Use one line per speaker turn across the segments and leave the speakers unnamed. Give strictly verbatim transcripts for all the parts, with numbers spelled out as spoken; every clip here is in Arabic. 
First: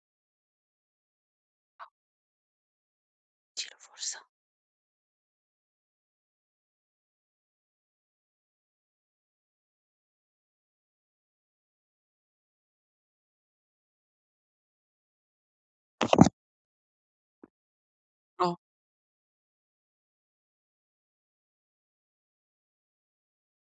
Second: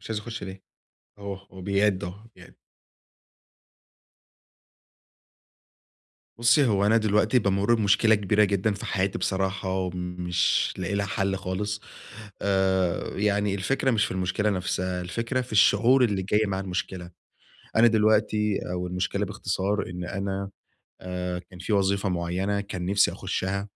مش عايز أخُش ليه؟ هو هو بيعِد أهو، بيعِد.
ادّي له فرصة.
بُصّي، هو أنا دلوقتي بامُر بمشكلة كبيرة جدًا في حياتي بصراحة ومش لاقي لها حَل خالص. آآ يعني الفكرة مش في المشكلة نَفْسها، الفكرة في الشعور اللي جاي مع المشكلة. أنا
آه،
دلوقتي أو المشكلة باختصار إن أنا آآ كان في وظيفة معيّنة كان نِفْسي أخُشّها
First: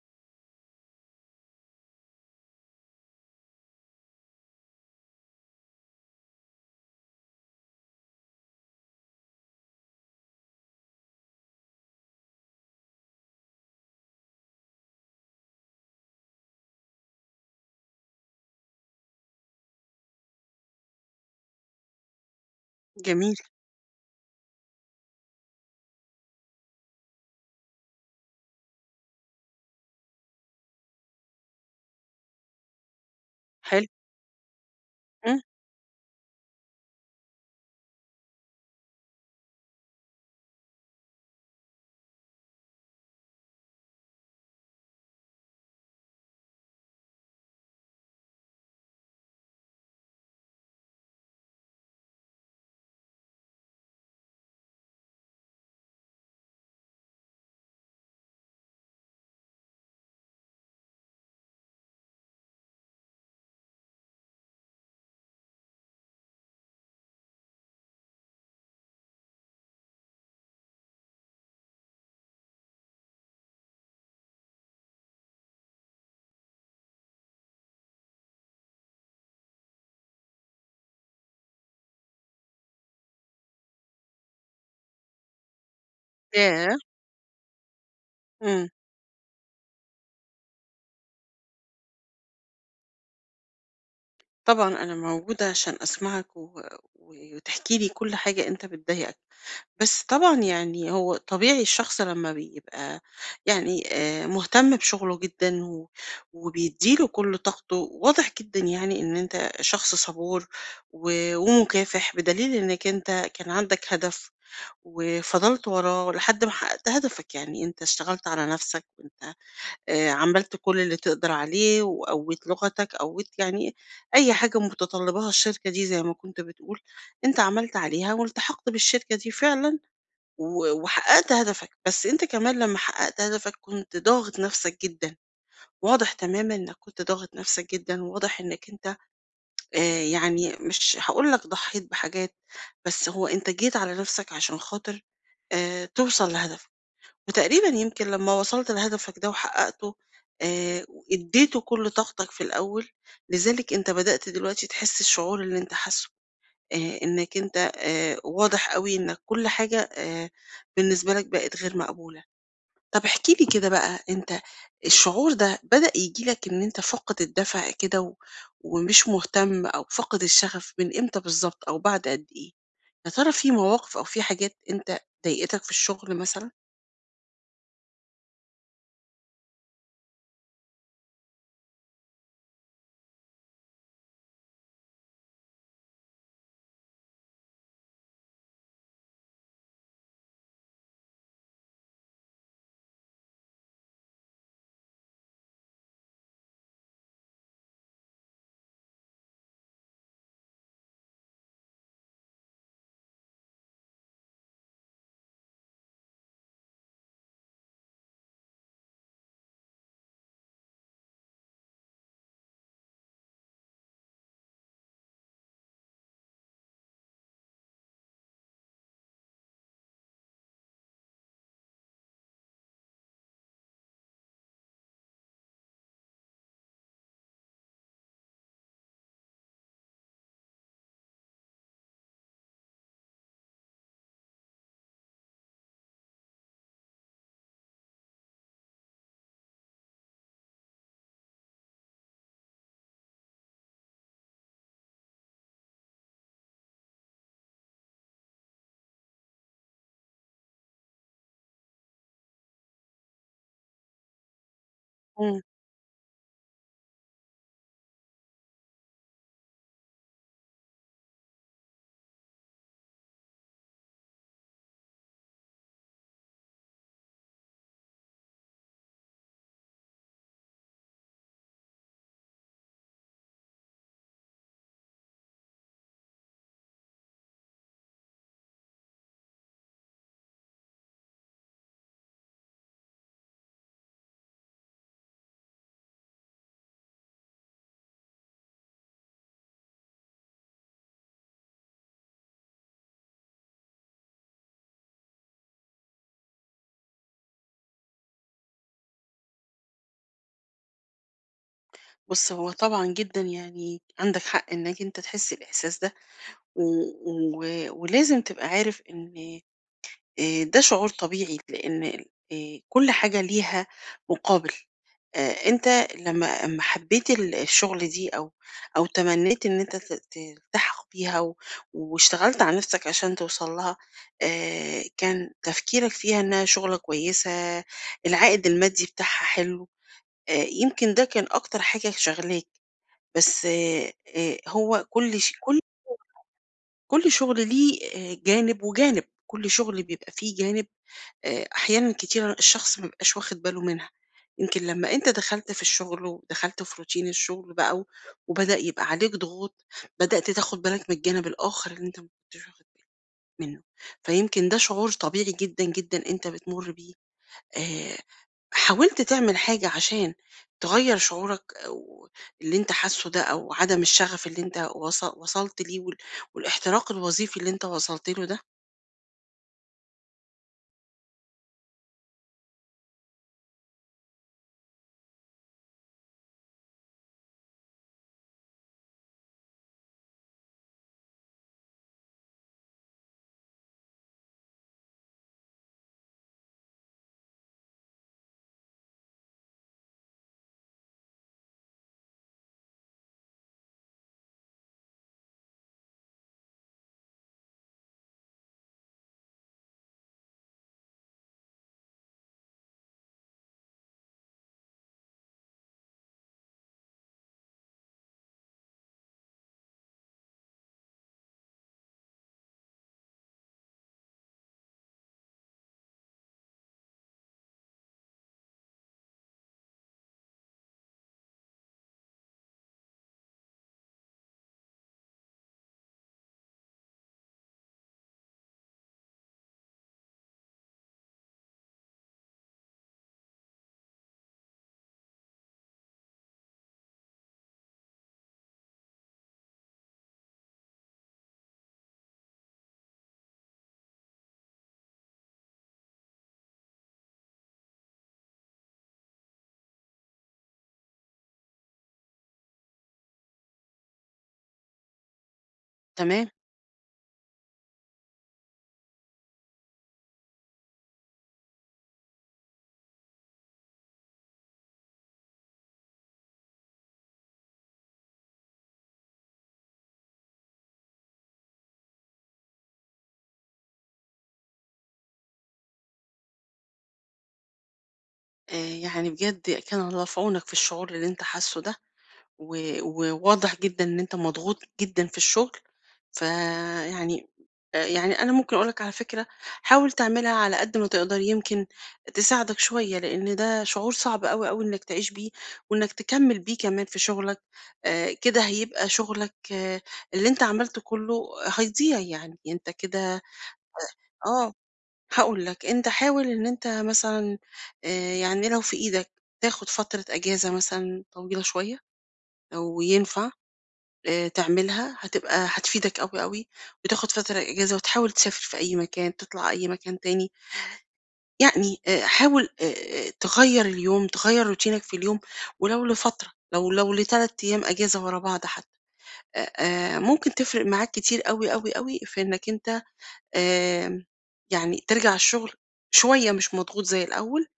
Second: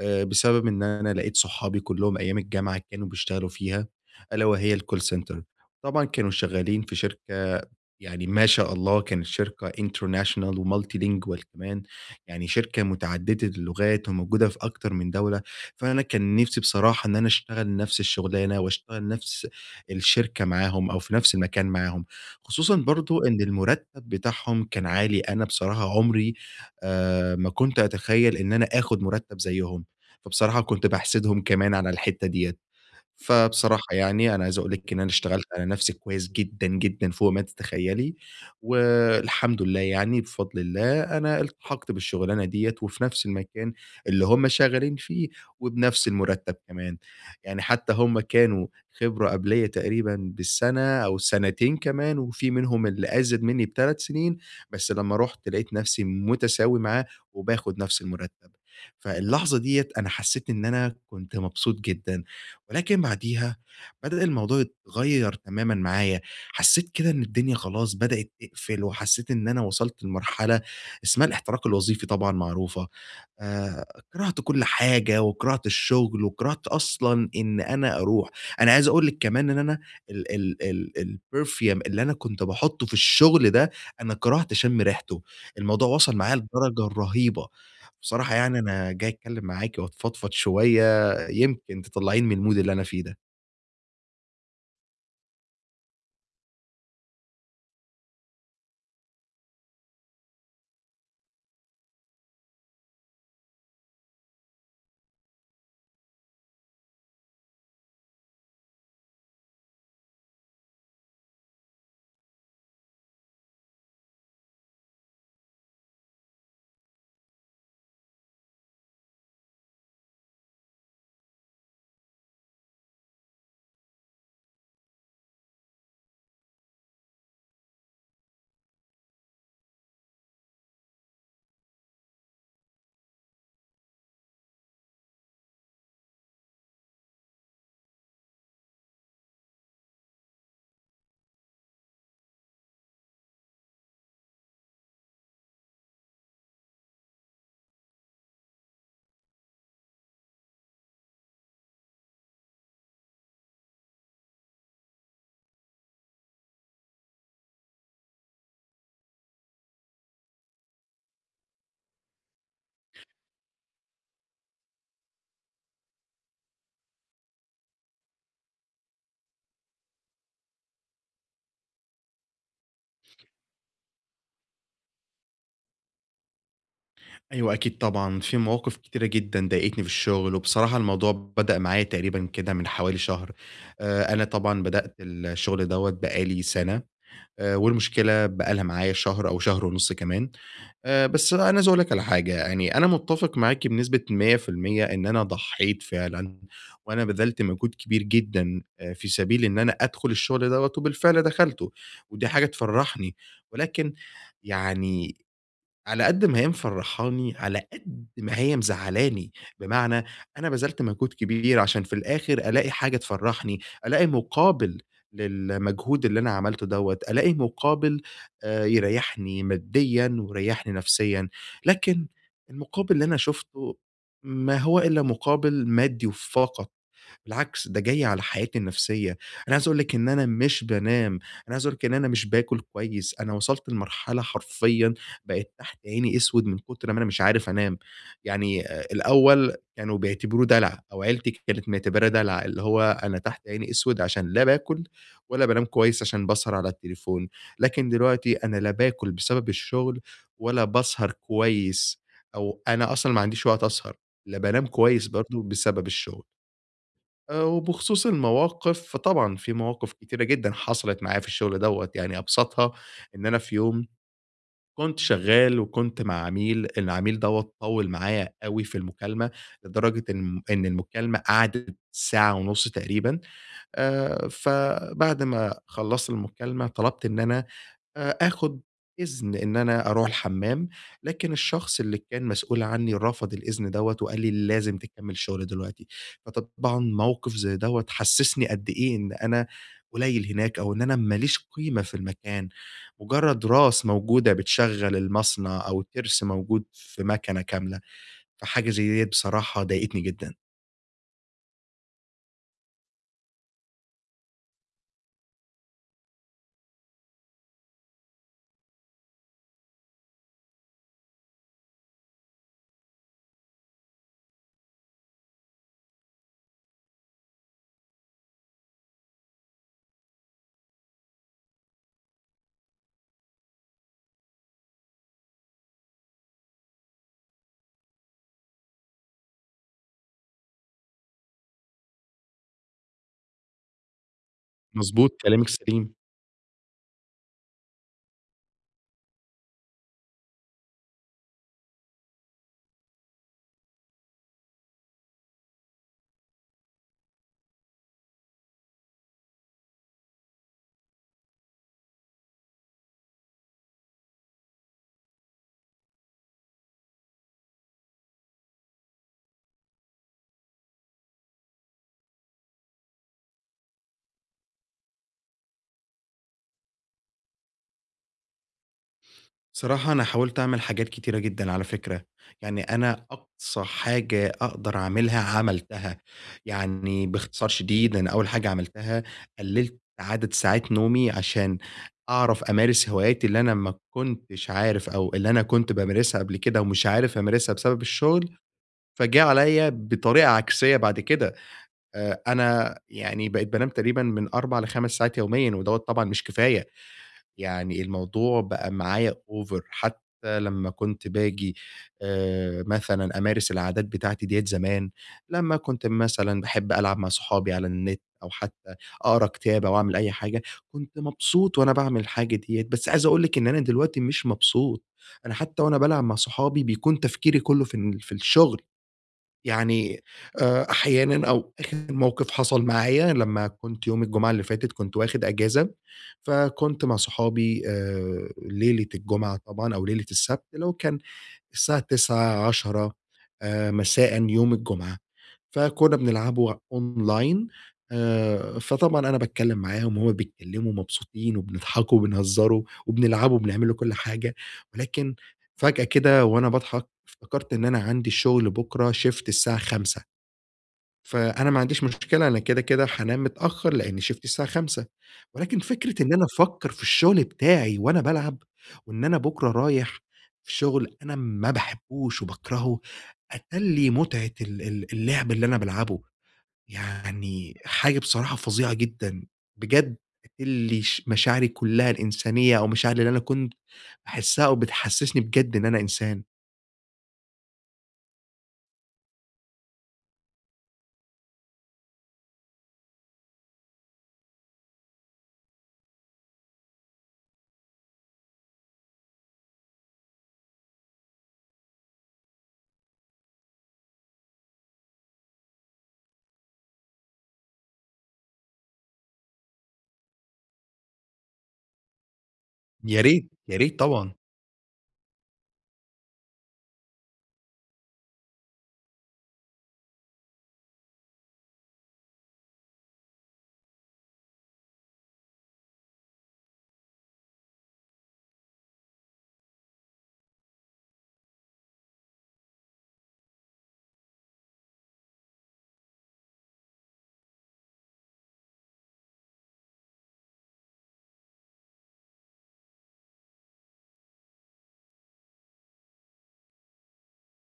آآ بسبب إن أنا لقيت صحابي كلّهم أيام الجامعة كانوا بيشتغلوا فيها، ألا وهي الcall center. طبعًا كانوا شغّالين في شركة يعني ما شاء الله كانت شركة international وmultilingual كمان، يعني شركة متعددة اللغات وموجودة في أكتر من دولة، فأنا كان نِفْسي بصراحة إن أنا أشتغل نَفْس الشُغلانة وأشتغل نَفْس الشركة معاهم أو في نَفْس المكان معاهم، خصوصًا برضه
جميل،
إن المُرتّب بتاعهم كان عالي، أنا بصراحة عمري آآ ما كنت أتخيّل إن أنا آخُد مُرتّب زيّهم. فبصراحة كنت باحسدهم كمان على الحتّة ديّة. فبصراحة
حلو،
يعني أنا عايز أقول لِك إن أنا
إمم،
اشتغلت على نفسي كويس جدًا، جدًا فوق ما تتخيّلي، والحمد لله يعني بفضل الله أنا التحقت بالشغلانة ديّة، وفي نفس المكان اللي هُم شغالين فيه، وبنفس المرتب كمان، يعني حتى هُم كانوا خبرة قبليّا تقريبًا بالسنة أو سنتين كمان، وفي منهم اللي أزيد منّي بتلات سنين، بس لمّا رُحت لقيت نفسي متساوي معاه، وباخد نفس المرتب، فاللحظة ديّة أنا حسّيت إن أنا كنت مبسوط جدًا. ولكن بعديها بدأ الموضوع يتغيّر تمامًا معايا، حسّيت كده إن الدنيا خلاص بدأت تقفل، وحسّيت إن أنا وصلت لمرحلة اسمها الاحتراق الوظيفي طبعًا معروفة، آآ كرهت كل حاجة، وكرهت الشغل، وكرهت أصلًا إن أنا أروح، أنا عايز أقول لِك كمان إن أنا ال ال ال الperfume اللي أنا كنت باحطّه في الشغل ده، أنا كرهت أشم ريحته، الموضوع وصل معايا
ياه!
لدرجة رهيبة، بصراحة يعني
إمم،
أنا جاي أتكلّم معاكِ وأتفضفض شوية يمكن تطلّعيني من الmood اللي أنا فيه ده؟
طبعًا أنا موجودة عشان أسمعك و و- وتحكي لي كل حاجة أنت بتضايقك، بس طبعًا يعني هو طبيعي الشخص لمّا بيبقى يعني آآ، مهتم بشغله جدًا و وبيدّي له كل طاقته، واضح جدًا يعني إن أنت شخص صبور و ومكافح، بدليل إنك أنت كان عندك هدف وفضلت وراه لحد ما حققت هدفك، يعني أنت اشتغلت على نَفْسك وأنت آآ عملت كل اللي تقدر عليه، وقوّيت لغتك، قوّيت يعني أي حاجة متطلباها الشركة دي زي ما كنت بتقول، أنت عملت عليها والتحقت بالشركة دي فعلًا و وحققت هدفك، بس أنت كمان لمّا حققت هدفك كنت ضاغط نفسك جدًا، واضح تمامًا إنك كنت ضاغط نفسك جدًا، وواضح إنك أنت آآ يعني مش هاقول لك ضحيت بحاجات، بس هو أنت جيت على نفسك عشان خاطر آآ توصل لهدفك. وتقريبًا يمكن لمّا وصلت لهدفك ده وحققته، آآ ادّيته كل طاقتك في الأول، لذلك أنت بدأت دلوقتي تحس الشعور اللي أنت حاسه، آآ إنك أنت آآ واضح أوي إنك كل حاجة آآ بالنسبة لك بقت غير مقبولة. طب احكِ لي كده بقى، أنت الشعور ده بدأ ييجي لك إن أنت فاقد الدَّفع كده و ومش مهتم أو فاقد الشغف من إمتى بالضبط أو بعد قد إيه؟ يا ترى في مواقف أو في حاجات أنت ضايقتك في الشغل مثلًا؟
أيوه أكيد طبعًا، في مواقف كتيرة جدًا ضايقتني في الشغل، وبصراحة الموضوع بدأ معايا تقريبًا كده من حوالي شهر، آآ، أنا طبعًا بدأت الشغل دوّة بقى لي سنة، آآ، والمشكلة بقى لها معايا شهر أو شهر ونُص كمان، آآ، بس أنا عايز أقول لِك على حاجة، يعني أنا متّفق معاكِ بنسبة مئة في المية إن أنا ضحّيت فعلًا، وأنا بذلت مجهود كبير جدًا، آآ، في سبيل إن أنا أدخل الشغل دوّة، وبالفعل دخلته، ودي حاجة تفرّحني، ولكن يعني على قد ما هي مفرّحاني، على قد ما هي مزعّلاني، بمعنى أنا بذلت مجهود كبير عشان في الآخر ألاقي حاجة تفرّحني، ألاقي مقابل للمجهود اللي أنا عملته دوّة، ألاقي مقابل آآ يريّحني ماديًا ويريّحني نفسيًا، لكن المقابل اللي أنا شُفته ما هو إلا مقابل مادي فقط. بالعكس ده جاي على حياتي النفسية، أنا عايز أقول لِك إن أنا مش بانام، أنا عايز أقول لِك إن أنا مش باكل كويس، أنا وصلت لمرحلة حرفيًا بقت تحت عيني أسود من كتر ما أنا مش عارف أنام، يعني آآ الأول كانوا بيعتبروه دلع أو عيلتي كانت معتبراه دلع، اللي هو أنا تحت عيني أسود عشان لا باكل ولا بانام كويس عشان باسهر على التليفون، لكن دلوقتي أنا لا باكل بسبب الشغل ولا باسهر كويس أو أنا أصلًا ما عنديش وقت أسهر، لا بانام كويس
إمم.
برضه بسبب الشغل. آآ وبخصوص المواقف، فطبعًا في مواقف كتيرة جدًا حصلت معايا في الشغل دوّة، يعني أبسطها إن أنا في يوم كنت شغّال وكنت مع عميل، العميل دوّة طوّل معايا أوي في المكالمة، لدرجة إن إن المكالمة قعدت ساعة ونُص تقريبًا، آآ فبعد ما خلّصت المكالمة طلبت إن أنا آآ آخُد إذن إن أنا أروح الحمّام، لكن الشخص اللي كان مسؤول عنّي رفض الإذن دوّة وقال لي: "لازم تكمّل الشغل دلوقتي." فطبعًا موقِف زي دوّة حسّسني قد إيه إن أنا قليّل هناك أو إن أنا ما ليش قيمة في المكان، مُجرّد راس موجودة بتشغّل المصنع أو تِرس موجود في مَكَنة كاملة، فحاجة زي ديّة بصراحة ضايقتني جدًا.
بُص، هو طبعًا جدًا يعني عندك حق إنّك أنت تحس الإحساس ده، و و ولازم تبقى عارف إن آآ ده شعور طبيعي، لإن ال آآ كل حاجة ليها مقابل. آآ أنت لمّا أمّا حبّيت ال الشغل دي أو أو تمنّيت إن أنت ت تلتحق بيها و واشتغلت على نَفْسك عشان توصل لها، آآ كان تفكيرك فيها إنّها شُغلة كويسة، العائد المادي بتاعها حلو، آآ يمكن ده كان أكتر حاجة شاغلاك. بس آآ هو
مضبوط،
كل ش
كلامِك
كل
سليم.
كل شغل ليه آآ جانب وجانب، كل شغل بيبقى فيه جانب آآ أحيانًا كتيرة الشخص ما بيبقاش واخد باله منها، يمكن لمّا أنت دخلت في الشغل ودخلت في روتين الشغل بقى و وبدأ يبقى عليك ضغوط، بدأت تاخد بالك من الجانب الآخر اللي أنت ما كنتش واخد بالك منه، فيمكن ده شعور طبيعي جدًا، جدًا أنت بتمُر بيه. آآ حاولت تعمل حاجة عشان تغيّر شعورك أو اللي أنت حاسّه ده أو عدم الشغف اللي أنت وص وصلت ليه وال والاحتراق الوظيفي اللي أنت وصلت له ده؟
صراحة أنا حاولت أعمل حاجات كتيرة جدًا على فكرة، يعني أنا أقصى حاجة أقدر أعملها عملتها، يعني باختصار شديد أنا أول حاجة عملتها قللت عدد ساعات نومي عشان أعرف أمارس هواياتي اللي أنا ما كنتش عارف أو اللي أنا كنت بامارسها قبل كده ومش عارف أمارسها بسبب الشغل، فجه عليَّ بطريقة عكسية بعد كده، آآ أنا يعني بقيت بانام تقريبًا من أربعة ل5 ساعات يوميًا، ودوّة طبعًا مش كفاية. يعني الموضوع بقى معايا over حتى لمّا كنت باجي آآ مثلًا أمارس العادات بتاعتي ديّة زمان، لمّا كنت مثلًا باحب ألعب مع صحابي على النت أو حتى أقرا كتاب أو أعمل أي حاجة، كنت مبسوط وأنا باعمل الحاجة ديّة، بس عايز أقول لِك إن أنا دلوقتي مش مبسوط، أنا حتى وأنا بالعب مع صحابي بيكون تفكيري كلّه في ال في الشغل. يعني آآ أحيانًا أو آخر موقف حصل معايا لمّا كنت يوم الجمعة اللي فاتت كنت واخد أجازة، فكنت مع صحابي آآ ليلة الجمعة طبعًا أو ليلة السبت، اللي هو كان الساعة تسعة، عشرة آآ مساءً يوم الجمعة، فكُنّا بنلعبه أونلاين آآ، فطبعًا أنا باتكلّم معاهم وهُم بيتكلّموا مبسوطين وبنضحكوا وبنهزّروا وبنلعبوا وبنعملوا كل حاجة، ولكن فجأة كده وأنا باضحك افتكرت إن أنا عندي الشغل بُكرة shift الساعة خمسة. فأنا ما عنديش مشكلة، أنا كده، كده هانام متأخّر لإن شيفتي الساعة خمسة ولكن فكرة إن أنا
تمام،
أفكّر في الشغل بتاعي وأنا بالعب، وإن أنا بُكرة رايح في شغل أنا ما باحبّوش وباكرهه، أَتَلّي متعة ال ال اللعب اللي أنا بالعبه، يعني حاجة بصراحة فظيعة جدًا، بجد قتل ش مشاعري كلّها الإنسانية أو مشاعري اللي أنا كنت باحسّها أو بتحسّسني بجد إن أنا إنسان.
آآ يعني بجد كان الله في عونك في الشعور اللي أنت حاسّه ده. و وواضح جدًا إن أنت مضغوط جدًا في الشغل، فيعني آآ يعني أنا ممكن أقول لك على فكرة حاول تعملها على قد ما تقدر يمكن تساعدك شوية، لإن ده شعور صعب أوي، أوي إنك تعيش بيه وإنك تكمّل بيه كمان في شغلك، آآ كده هيبقى شغلك آه، اللي أنت عملته كله هيضيع يعني، أنت
يا
كده
ريت، يا ريت طبعًا،
آه، هاقول لك، أنت حاول إن أنت مثلًا آآ يعني لو في إيدك تاخد فترة أجازة مثلًا طويلة شوية لو ينفع. آآ تعملها هتبقى هتفيدك أوي، أوي، وتاخد فترة إجازة وتحاول تسافر في أي مكان، تطلع أي مكان تاني، يعني آآ حاول آآ تغيّر اليوم، تغيّر روتينك في اليوم ولو لفترة، لو لو ل3 أيام إجازة ورا بعض حتى، آآ ممكن تفرق معاك كتير أوي، أوي، أوي في إنك أنت آمم يعني ترجع الشغل شوية مش مضغوط زي الأول،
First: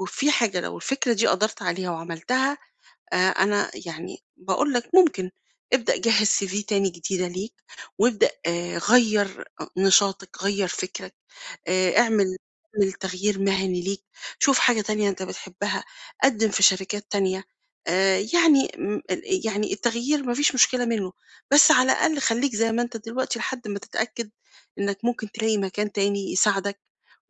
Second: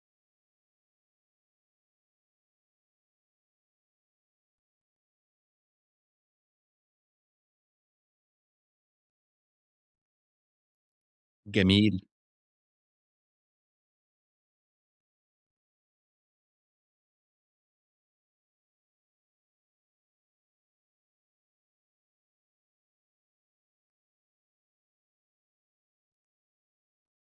وفي حاجة لو الفكرة دي قدرت عليها وعملتها. آآ أنا يعني باقول لك ممكن ابدأ جهّز سي في تاني جديدة ليك، وابدأ آآ غيّر أ نشاطك، غيّر فكرك. آآ
جميل،
اعمل اعمل تغيير مهني ليك، شوف حاجة تانية أنت بتحبها، قدّم في شركات تانية، آآ يعني م ال يعني التغيير ما فيش مشكلة منه، بس على الأقل خلّيك زي ما أنت دلوقتي لحد ما تتأكد إنك ممكن تلاقي مكان تاني يساعدك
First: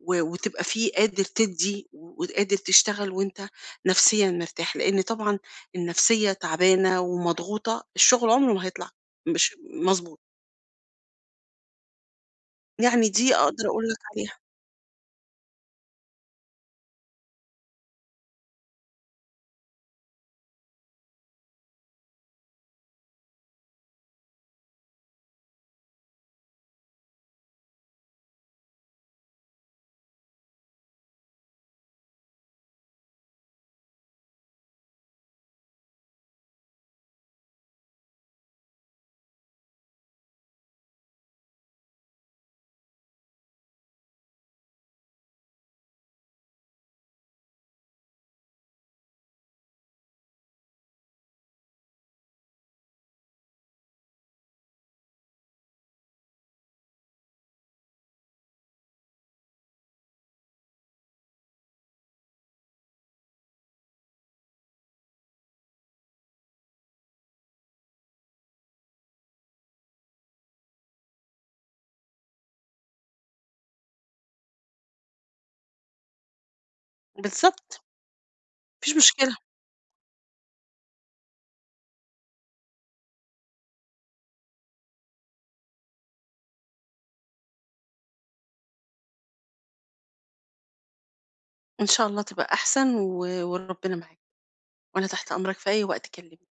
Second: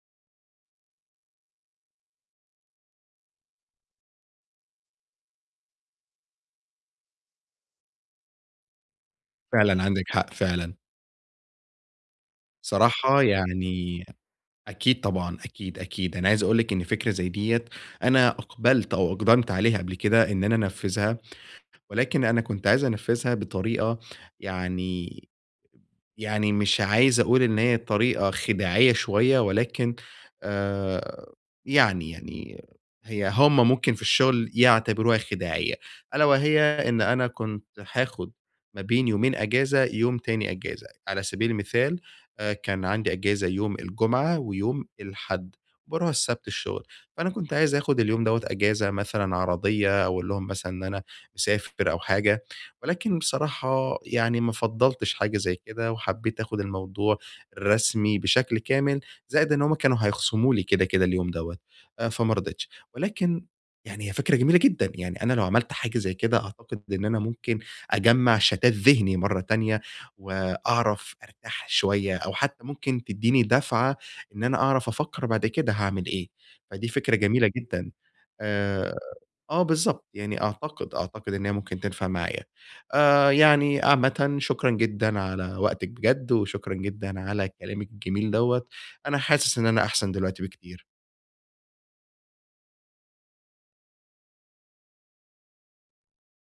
و وتبقى فيه قادر تدّي وقادر تشتغل وأنت نفسيًا مرتاح، لإن طبعًا النفسية تعبانة ومضغوطة، الشغل عمره ما هيطلع مش
فعلًا عندِك
مضبوط،
حق فعلًا.
يعني
صراحة
دي أقدر أقول لك
يعني
عليها.
أكيد طبعًا، أكيد، أكيد. أنا عايز أقول لِك إن فكرة زي ديّة أنا أقبلت أو أقدمت عليها قبل كده إن أنا أنفّذها، ولكن أنا كنت عايز أنفّذها بطريقة يعني يعني مش عايز أقول إن هي طريقة خداعية شوية، ولكن آآ يعني يعني هي هُم ممكن في الشغل يعتبروها خداعية، ألا وهي إن أنا كنت هاخد ما بين يومين أجازة، يوم تاني أجازة، على سبيل المثال آآ كان عندي أجازة يوم الجمعة ويوم الحد، باروح السبت الشغل، فأنا كنت عايز آخد اليوم دوّة أجازة مثلًا عرضية، أقول لهم مثلًا إن أنا مسافر أو حاجة. ولكن بصراحة يعني ما فضّلتش حاجة زي كده، وحبّيت آخُد الموضوع رسمي بشكل كامل، زائد إن هُم كانوا هيخصموا لي كده، كده اليوم دوّة، آآ فما رضيتش. ولكن يعني هي فكرة جميلة جدًا، يعني أنا لو عملت حاجة زي كده أعتقد إن أنا ممكن أجمّع شتات ذهني مرّة تانية وأعرف أرتاح شوية أو حتّى ممكن تدّيني دَفعة إن أنا أعرف أفكّر بعد كده هاعمل إيه، فدي فكرة جميلة
بالضبط،
جدًا.
ما
آآ
فيش مشكلة.
آه بالضبط، يعني أعتقد، أعتقد إن هي ممكن تنفع معايا. آآ يعني عامةً شكرًا جدًا على وقتِك بجد، وشكرًا جدًا على كلامِك الجميل دوّة، أنا حاسس إن أنا أحسن دلوقتي بكتير.
إن شاء الله تبقى أحسن و وربنا معاك، وأنا تحت أمرك في أي وقت كلمني.